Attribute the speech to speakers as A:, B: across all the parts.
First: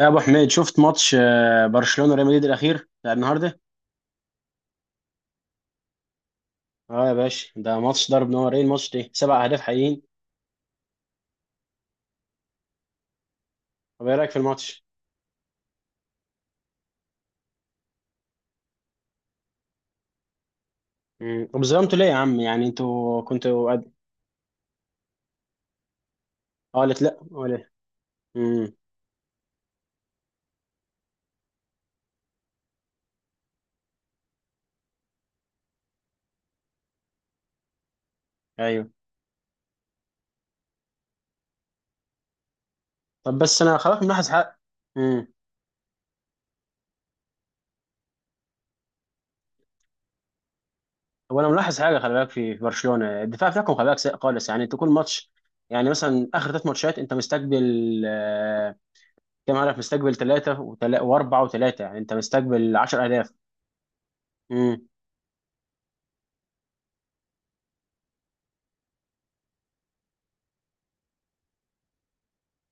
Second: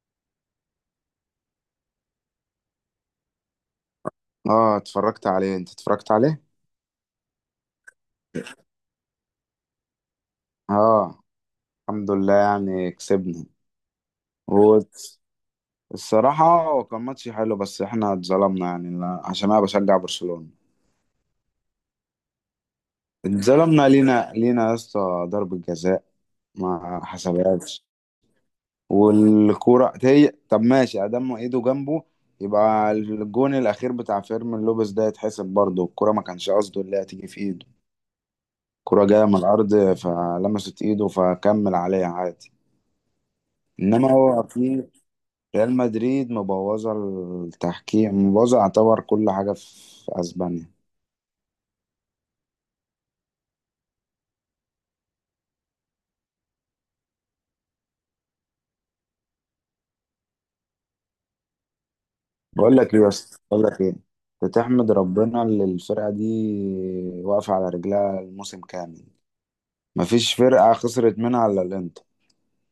A: يا ابو حميد شفت ماتش، برشلونه ريال مدريد الاخير بتاع النهارده؟
B: اه، اتفرجت عليه. انت اتفرجت عليه؟
A: اه يا باشا، ده ماتش ضرب نارين، ماتش ده سبع اهداف حقيقيين.
B: اه، الحمد لله يعني كسبنا.
A: طب ايه رايك في الماتش؟
B: والصراحة هو كان ماتش حلو بس احنا اتظلمنا، يعني عشان انا بشجع برشلونة.
A: طب ظلمتوا ليه يا عم؟ يعني انتوا كنتوا
B: اتظلمنا
A: قد.
B: لينا لينا يا اسطى، ضربة جزاء
A: اه،
B: ما
A: قالت لا ولا.
B: حسبهاش.
A: امم.
B: والكورة هي طب ماشي ادام ايده جنبه، يبقى الجون الاخير بتاع فيرمين لوبيز ده يتحسب برضه. الكورة ما كانش قصده اللي هتيجي في ايده،
A: ايوه.
B: الكورة جاية من الارض فلمست ايده فكمل عليها عادي.
A: طب بس انا خلاص
B: انما
A: ملاحظ
B: هو
A: حاجه.
B: في
A: امم.
B: ريال مدريد مبوظه، التحكيم مبوظه يعتبر كل حاجه في اسبانيا.
A: طب انا ملاحظ حاجه، خلي بالك في برشلونه الدفاع بتاعكم، خلي بالك سيء خالص، يعني انتوا كل ماتش، يعني مثلا اخر ثلاث ماتشات انت مستقبل آه، كام هدف؟ مستقبل ثلاثه واربعه وثلاثه، يعني انت مستقبل 10 اهداف.
B: بقول لك ايه، بتحمد ربنا اللي الفرقه دي واقفه على رجلها الموسم كامل. مفيش فرقه خسرت منها الا الانتر.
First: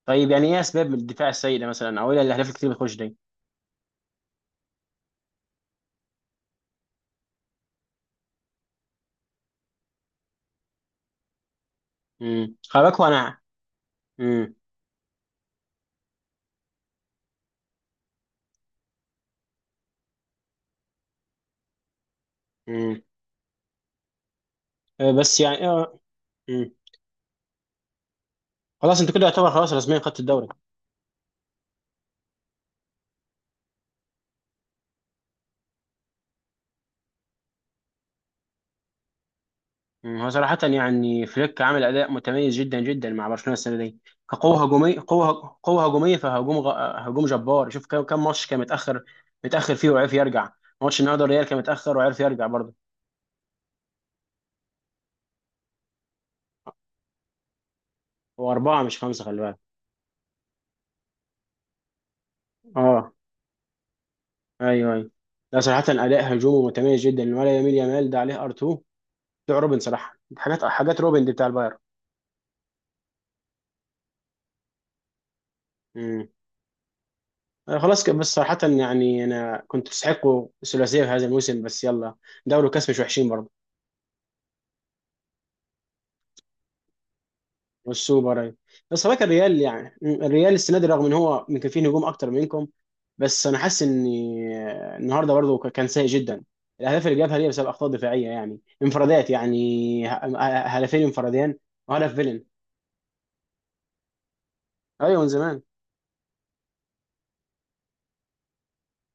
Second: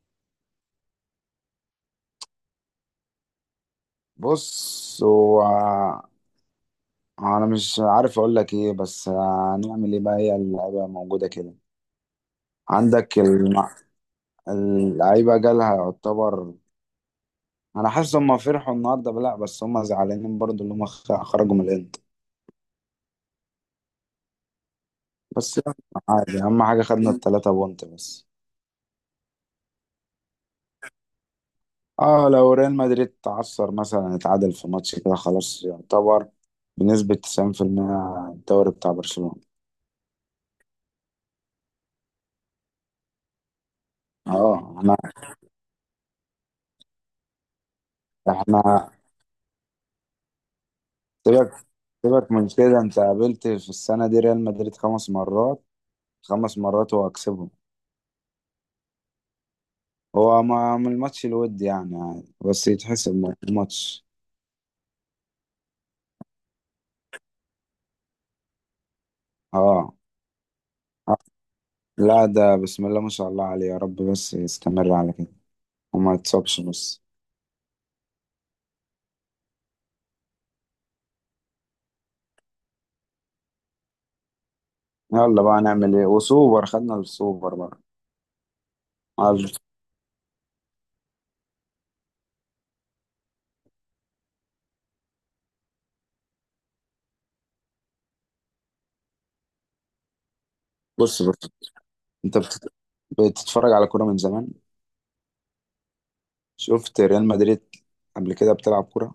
A: طيب يعني ايه اسباب الدفاع السيء ده مثلا، او ايه الاهداف الكتير اللي بتخش دي؟
B: بص هو، انا مش عارف اقول لك ايه، بس هنعمل ايه بقى، هي اللعيبه موجوده كده.
A: خلي
B: عندك
A: انا.
B: الم-
A: امم.
B: اللعيبه جالها يعتبر. انا حاسس هم فرحوا النهارده، لا بس هم زعلانين برضو اللي هم خرجوا من الانتر.
A: امم. بس
B: بس
A: يعني
B: يلا، عادي، اهم
A: امم.
B: حاجه خدنا التلاتة بونت بس.
A: خلاص انت كده يعتبر خلاص رسميا خدت الدوري.
B: اه، لو ريال مدريد تعثر، مثلا اتعادل في ماتش كده، خلاص يعتبر بنسبه 90% الدوري بتاع برشلونه.
A: مم. هو صراحة يعني فليك عامل أداء متميز جدا جدا مع برشلونة السنة دي، كقوة
B: اه،
A: هجومية،
B: احنا
A: قوة هجومية، هجوم جبار، شوف كم ماتش كان
B: احنا
A: متأخر فيه وعرف يرجع. ماتش النهارده الريال
B: سيبك
A: كان متأخر وعرف
B: سيبك
A: يرجع
B: من
A: برضه.
B: كده. انت قابلت في السنه دي ريال مدريد خمس مرات، خمس مرات هو هكسبهم.
A: هو أربعة مش خمسة، خلي بالك.
B: هو ما من الماتش الود يعني، يعني بس
A: اه،
B: يتحسب ماتش.
A: ايوه ايوه. لا صراحة أداء هجومه متميز جدا، ولا يميل يامال ده عليه ار2 بتوع روبن،
B: اه.
A: صراحه حاجات
B: آه،
A: روبن دي بتاع البايرن.
B: لا، ده بسم الله ما شاء الله عليه، يا رب بس يستمر على كده وما
A: امم.
B: يتصابش. بس
A: خلاص كده، بس صراحه يعني انا كنت تستحقوا الثلاثيه في هذا الموسم، بس يلا، دوري وكاس مش وحشين برضه.
B: يلا بقى نعمل ايه، وسوبر خدنا السوبر بقى.
A: والسوبر أيوة. بس هو
B: عال-
A: الريال يعني، الريال السنه دي رغم ان هو يمكن فيه نجوم اكتر منكم، بس انا حاسس ان النهارده برضه كان سيء جدا. الاهداف اللي جابها دي بسبب اخطاء دفاعيه، يعني انفرادات، يعني هدفين
B: بص بص.
A: انفرادين وهدف
B: انت
A: فيلن.
B: بتتفرج على كوره من زمان،
A: ايوه من زمان.
B: شفت ريال مدريد قبل كده بتلعب كوره؟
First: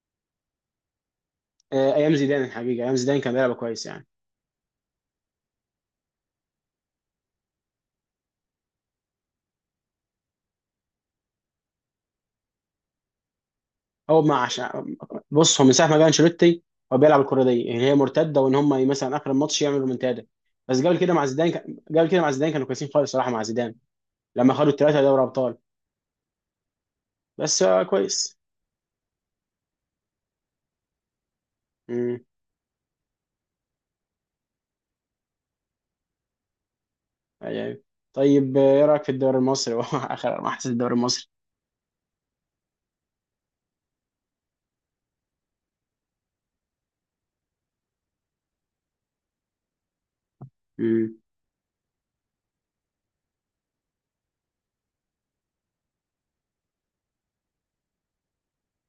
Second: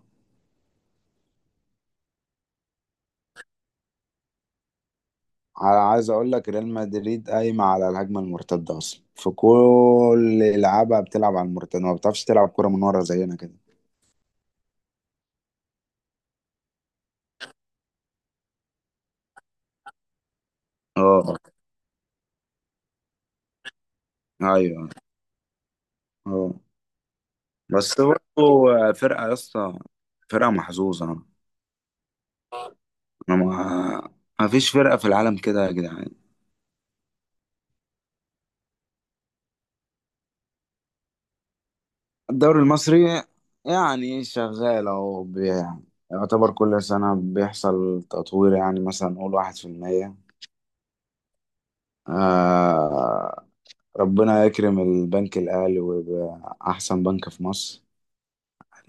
A: ايام زيدان الحقيقه، ايام زيدان كان بيلعب كويس يعني.
B: على، عايز اقول لك، ريال مدريد قايمه على الهجمه المرتده اصلا، في كل لعبها بتلعب على المرتده، ما بتعرفش تلعب كوره من ورا زينا كده.
A: هو ما عشان. بص هو من ساعه ما جه انشيلوتي هو بيلعب الكره دي اللي هي مرتده، وان هم مثلا اخر الماتش يعملوا رومنتادا. بس
B: اه.
A: قبل كده مع زيدان كانوا كويسين خالص صراحه مع زيدان لما خدوا
B: ايوه.
A: الثلاثه دوري ابطال.
B: اه.
A: بس
B: بس
A: كويس.
B: برضه فرقه يا اسطى، فرقه محظوظه. انا
A: امم.
B: ما ما فيش فرقه في العالم كده يا جدعان.
A: يعني طيب ايه رايك في الدوري المصري؟ هو اخر ما حسيت الدوري المصري.
B: الدوري المصري يعني شغال اهو يعني يعتبر كل سنة بيحصل تطوير، يعني مثلا نقول 1%.
A: امم.
B: آه ربنا يكرم البنك الأهلي ويبقى أحسن بنك في مصر،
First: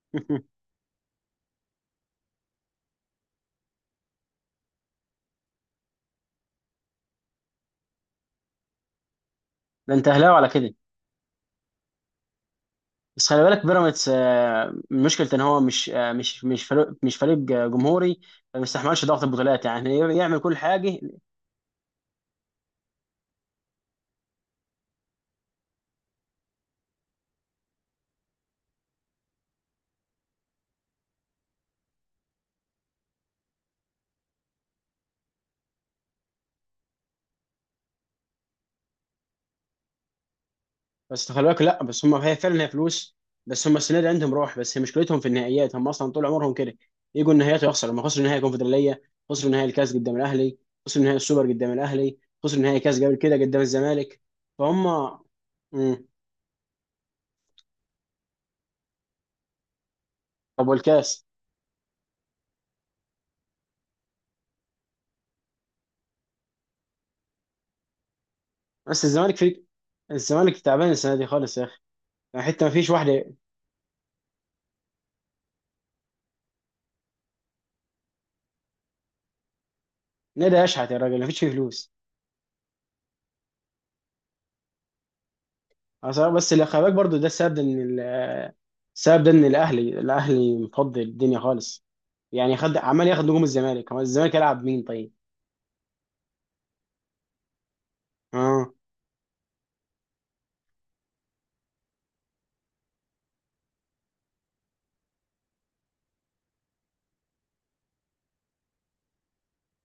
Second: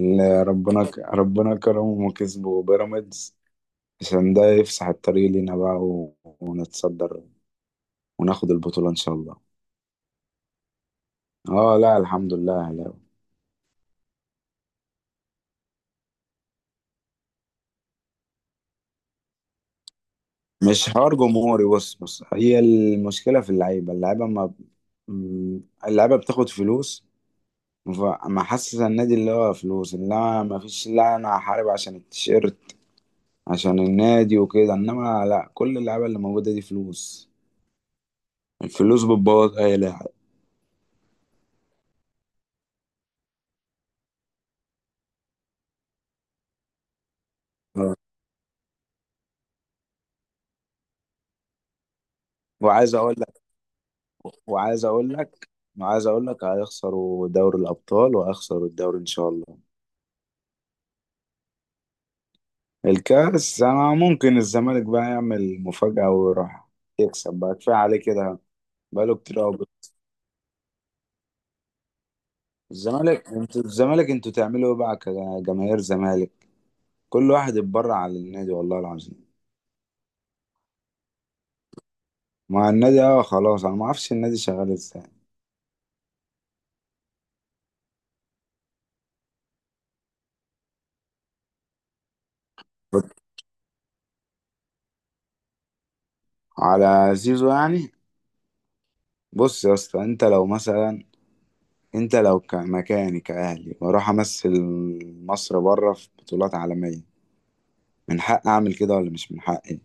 B: اللي ربنا ربنا كرمهم وكسبوا بيراميدز. عشان ده يفسح الطريق لينا بقى ونتصدر وناخد البطولة إن شاء الله.
A: ده انت اهلاوي على كده.
B: اه لا، الحمد لله.
A: بس خلي بالك بيراميدز مشكلته ان هو مش آه، مش مش فريق مش فريق جمهوري، ما بيستحملش ضغط البطولات، يعني يعمل كل
B: مش
A: حاجه.
B: حوار جمهوري، بص بص، هي المشكلة في اللعيبة، اللعيبة ما ب- م- اللعيبة بتاخد فلوس. فما حاسس النادي اللي هو فلوس، انما ما فيش لا، انا هحارب عشان التيشيرت، عشان النادي وكده. انما لا، كل اللعيبة اللي موجودة دي فلوس، الفلوس بتبوظ اي لاعب.
A: بس خلي بالك، لا بس هم هي فعلا هي فلوس، بس هم السنه دي عندهم روح، بس هي مشكلتهم في النهائيات، هم اصلا طول عمرهم كده يجوا النهائيات ويخسروا، لما خسروا نهائي الكونفدراليه، خسروا نهائي الكاس قدام الاهلي، خسروا نهائي السوبر قدام الاهلي، خسروا نهائي
B: وعايز
A: كاس قبل
B: اقول
A: كده
B: لك
A: قدام الزمالك.
B: وعايز
A: فهم.
B: اقول لك
A: مم.
B: وعايز اقول لك هيخسروا دوري الابطال وهيخسروا الدوري ان شاء الله.
A: طب والكاس؟
B: الكاس، انا ممكن الزمالك بقى يعمل مفاجأة ويروح يكسب بقى، كفاية عليه كده
A: بس
B: بقاله
A: الزمالك
B: كتير قوي.
A: في. الزمالك تعبان السنه دي خالص يا اخي، يعني حتى ما فيش واحده.
B: الزمالك انتوا تعملوا ايه بقى كجماهير زمالك؟ كل واحد اتبرع على النادي والله العظيم.
A: نادي اشحت يا راجل، ما فيش فيه فلوس
B: مع النادي، اه خلاص، انا ما اعرفش النادي شغال ازاي.
A: أصلاً. بس اللي خلي بالك برضه ده السبب ان السبب ده ان الاهلي مفضل الدنيا خالص، يعني خد عمال ياخد نجوم الزمالك، هو الزمالك يلعب مين طيب؟
B: على زيزو يعني،
A: اه.
B: بص يا اسطى انت لو مثلا، انت لو مكاني كاهلي واروح امثل مصر بره في بطولات عالميه، من حق اعمل كده ولا مش من حقي؟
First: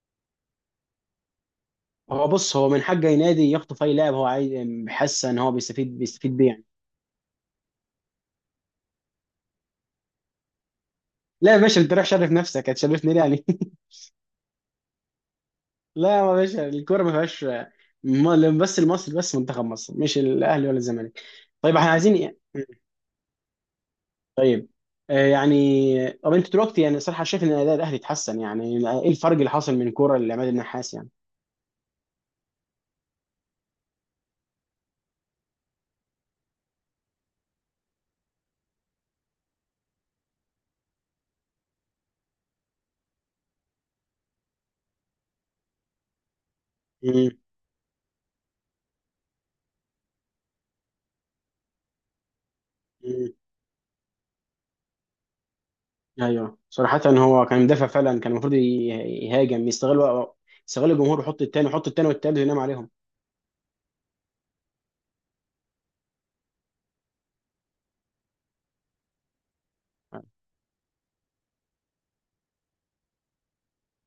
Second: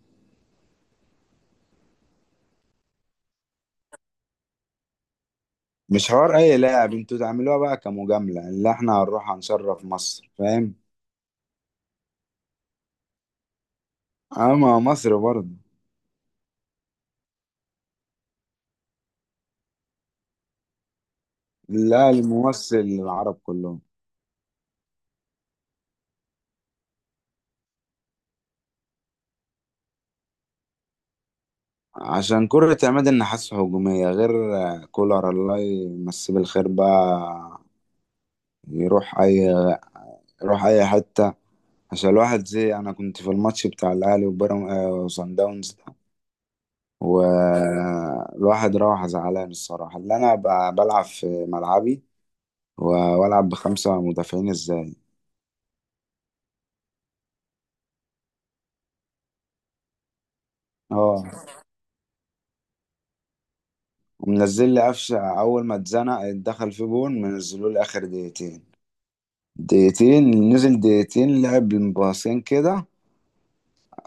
A: هو بص هو من حق اي نادي يخطف اي لاعب هو عايز، حاسس ان هو بيستفيد
B: مش
A: بيستفيد
B: حوار
A: بيه
B: اي
A: يعني.
B: لاعب، انتوا تعملوها بقى كمجامله اللي احنا هنروح هنشرف مصر، فاهم؟
A: لا يا باشا، انت رايح شرف نفسك، هتشرفني ليه يعني؟
B: اما مصر برضه،
A: لا يا باشا، الكوره ما فيهاش بس المصري، بس منتخب مصر مش الاهلي ولا الزمالك. طيب احنا
B: لا
A: عايزين إيه؟
B: الممثل العرب كلهم.
A: يعني طب انت دلوقتي يعني صراحه شايف ان اداء الاهلي اتحسن يعني؟ ايه الفرق اللي حصل من كوره لعماد النحاس يعني؟
B: عشان كرة عماد النحاس هجومية، غير كولر الله يمسيه بالخير بقى. يروح أي يروح أي حتة. عشان الواحد زي أنا كنت في الماتش بتاع الأهلي وبيراميدز وصن داونز ده،
A: مم.
B: والواحد راح زعلان الصراحة. اللي أنا بلعب في ملعبي و- وألعب بخمسة مدافعين إزاي.
A: ايوه صراحة، هو كان مدافع فعلا، كان المفروض يهاجم، يستغل يستغل الجمهور، ويحط
B: اه،
A: التاني، يحط التاني والتالت، وينام عليهم.
B: ومنزل لي قفشة أول ما اتزنق دخل في جون، منزلوا لي آخر دقيقتين. دقيقتين نزل، دقيقتين لعب باصين كده،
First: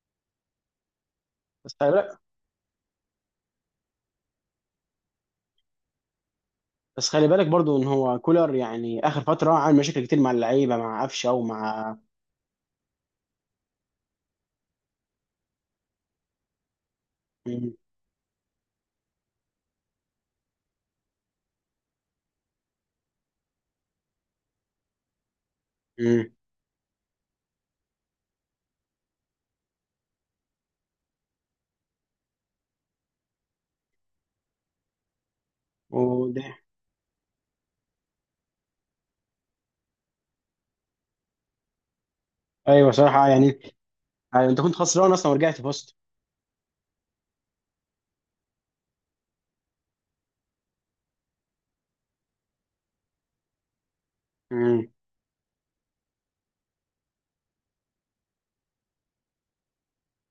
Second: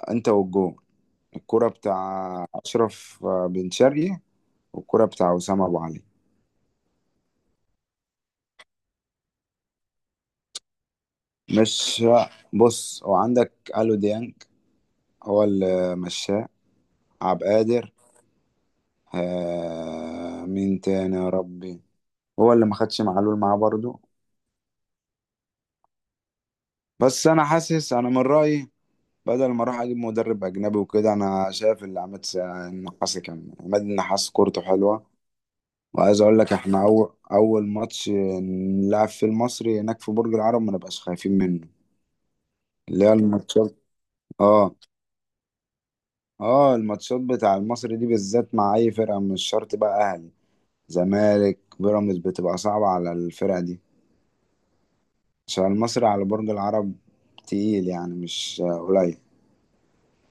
B: انت والجون، الكرة
A: بس خلي بالك.
B: بتاع أشرف بن شرقي والكرة بتاع وسام أبو علي.
A: بس خلي بالك برضو ان هو كولر يعني، اخر فترة عامل مشاكل كتير مع اللعيبة، مع قفشة ومع.
B: مش، بص هو عندك ألو ديانج، هو اللي مشاه، عبد
A: مم.
B: القادر. مين تاني يا ربي؟ هو اللي ما خدش معلول معاه برضه.
A: مم.
B: بس أنا حاسس، أنا من رأيي، بدل ما أروح أجيب مدرب أجنبي وكده، أنا شايف اللي عماد النحاس كورته حلوة. وعايز اقول
A: وده.
B: لك احنا اول اول ماتش نلعب في المصري هناك في برج العرب ما نبقاش خايفين منه،
A: ايوه
B: اللي هي
A: صراحة يعني،
B: الماتشات.
A: يعني انت
B: اه،
A: كنت خسران اصلا ورجعت فزت.
B: اه، الماتشات بتاع المصري دي بالذات مع اي فرقه، مش شرط بقى اهلي زمالك بيراميدز، بتبقى صعبه على الفرقه دي.
A: مم.
B: عشان المصري على برج العرب تقيل يعني مش قليل.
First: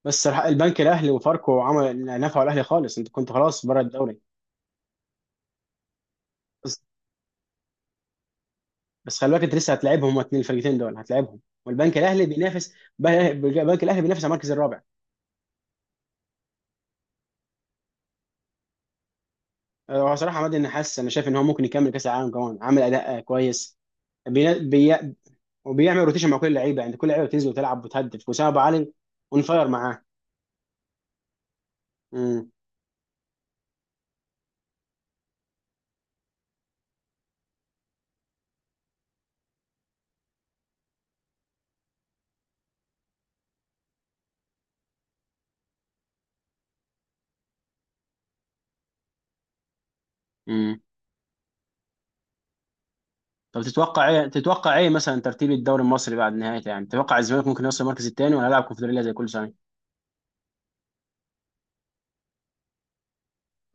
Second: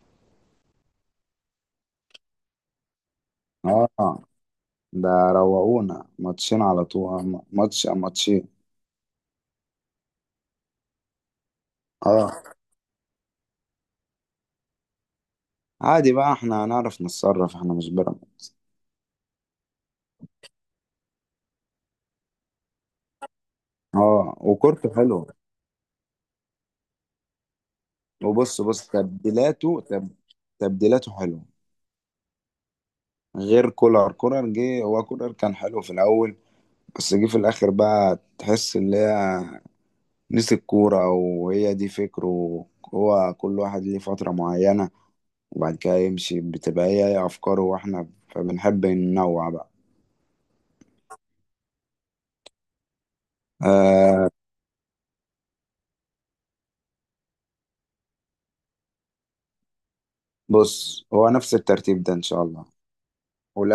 A: بس صراحة البنك الاهلي وفاركو عمل، نفعوا الاهلي خالص، انت كنت خلاص بره
B: اه،
A: الدوري.
B: ده روقونا ماتشين
A: بس
B: على طول، ماتشين.
A: بس خلي بالك انت لسه هتلاعبهم، هما اتنين الفرقتين دول هتلاعبهم، والبنك الاهلي
B: اه،
A: بينافس، البنك الاهلي بينافس على المركز الرابع.
B: عادي بقى، احنا هنعرف نتصرف، احنا مش بيراميدز.
A: هو صراحه عماد النحاس انا شايف ان هو ممكن يكمل كاس العالم كمان، عامل اداء كويس.
B: اه
A: بي...
B: وكورته
A: بي...
B: حلوه.
A: وبيعمل روتيشن مع كل اللعيبه، يعني كل لعيبه بتنزل وتلعب وتهدف، وسام ابو
B: وبص بص
A: علي اون فاير
B: تبديلاته
A: معاه.
B: تبديلاته حلوه.
A: امم.
B: غير كولر، كولر جه، هو كولر كان حلو في الاول، بس جه في الاخر بقى تحس ان هي نسي الكوره، وهي دي فكره، هو كل واحد ليه فتره معينه وبعد كده يمشي، بتبقى هي هي افكاره، واحنا فبنحب ننوع بقى.
A: امم. طب تتوقع ايه؟
B: آه
A: مثلا ترتيب الدوري المصري بعد نهايته يعني؟ تتوقع الزمالك ممكن يوصل المركز الثاني ولا هيلعب كونفدراليه زي كل سنه؟
B: بص هو نفس الترتيب ده ان شاء الله.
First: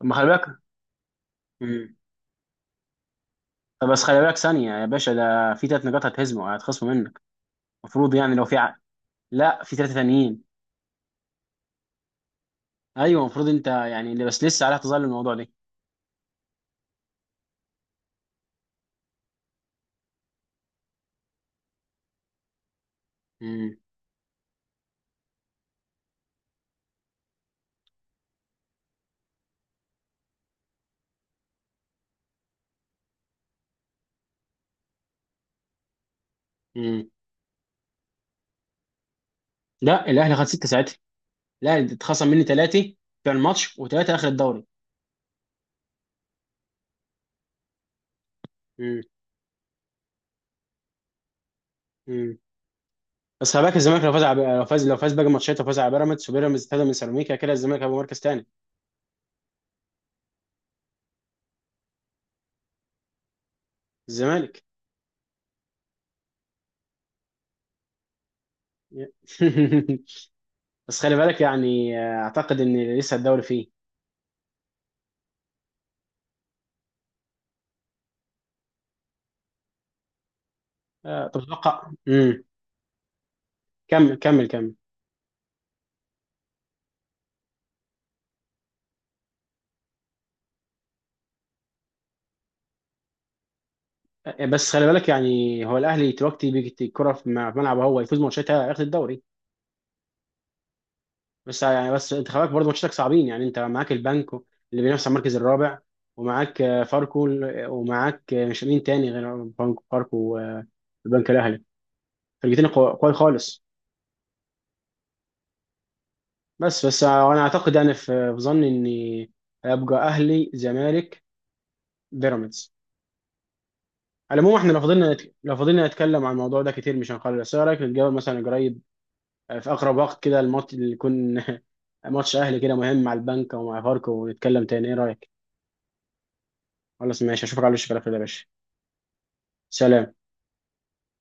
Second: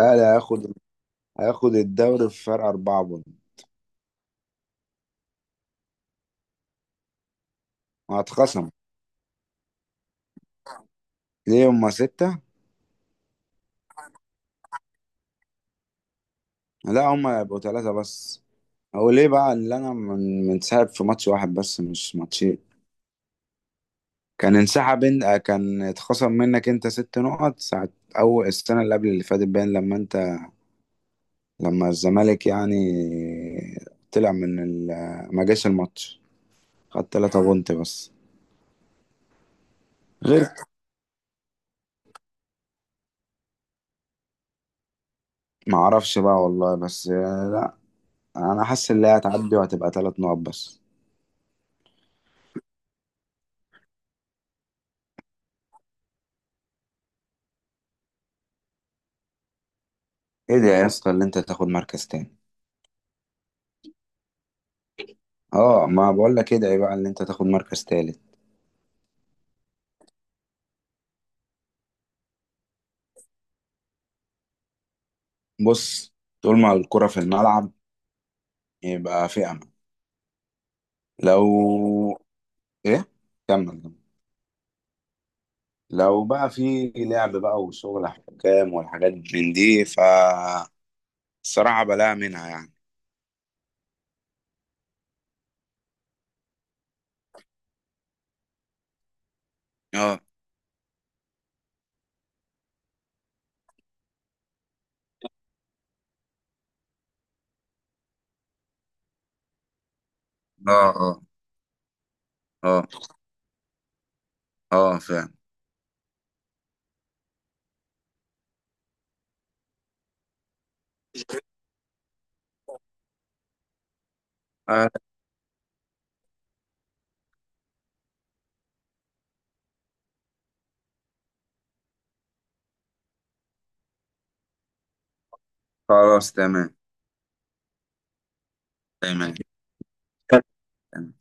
A: طب ما خلي بالك.
B: هياخد، هياخد
A: امم.
B: الدوري في فرق اربعه بون.
A: طب بس خلي بالك ثانيه يا باشا، ده في ثلاث نقاط هتخصموا منك، المفروض يعني لو في
B: وهتخصم
A: لا في ثلاثه ثانيين.
B: ليه هما سته،
A: ايوه المفروض انت يعني، بس لسه عليها تظل الموضوع ده.
B: لا هما يبقوا ثلاثه بس. هو ليه بقى اللي انا منسحب في ماتش واحد بس مش ماتشين؟
A: امم.
B: كان انسحب انت، كان اتخصم منك انت ست نقط ساعة اول السنة اللي قبل اللي فاتت باين. لما الزمالك يعني طلع من ما جاش الماتش، خدت تلاتة بونت بس.
A: لا الاهلي خد
B: غير،
A: سته ساعتها. لا اتخصم مني ثلاثه في الماتش، وثلاثه اخر الدوري.
B: ما اعرفش بقى والله، بس لا، انا حاسس
A: امم.
B: ان هي هتعدي وهتبقى تلات نقط بس.
A: امم. بس خلي بالك الزمالك لو فاز باقي الماتشات، وفاز على بيراميدز، وبيراميدز اتهدى من سيراميكا كده، الزمالك هيبقى مركز ثاني.
B: ادعي يا اسطى اللي انت تاخد مركز تاني.
A: الزمالك.
B: اه ما بقول لك ادعي بقى اللي انت تاخد مركز تالت.
A: بس خلي بالك يعني اعتقد ان لسه الدوري فيه.
B: بص، طول ما الكرة في الملعب يبقى في امل. لو،
A: تتوقع
B: ايه، كمل كمل.
A: كمل كمل كمل.
B: لو بقى في لعب بقى وشغل حكام والحاجات من دي، فالصراحة بلاقي منها يعني.
A: بس خلي بالك يعني هو الاهلي دلوقتي بيجي الكره في ملعبه، هو يفوز ماتشاتها ياخد الدوري،
B: اه.
A: بس يعني، بس انت خلاك برضه ماتشاتك صعبين، يعني انت معاك البنك اللي بينافس على المركز الرابع، ومعاك ومعاك مش مين تاني غير بنك فاركو، والبنك
B: اه. اه.
A: الاهلي، فرقتين
B: اه.
A: قوي خالص.
B: اه، فاهم.
A: بس وانا اعتقد يعني في، في ظني اني هيبقى اهلي، زمالك، بيراميدز. على العموم احنا لو
B: آه،
A: فضلنا لو فضلنا نتكلم عن الموضوع ده كتير مش هنخلص، بس ايه رايك نتجاوب مثلا قريب؟ في اقرب وقت كده الماتش اللي يكون ماتش اهلي كده مهم مع البنك او مع فاركو، ونتكلم تاني، ايه رايك؟
B: خلاص، تمام.
A: خلاص ماشي، اشوفك على وش كده يا باشا.
B: تمام.
A: سلام.
B: تمام.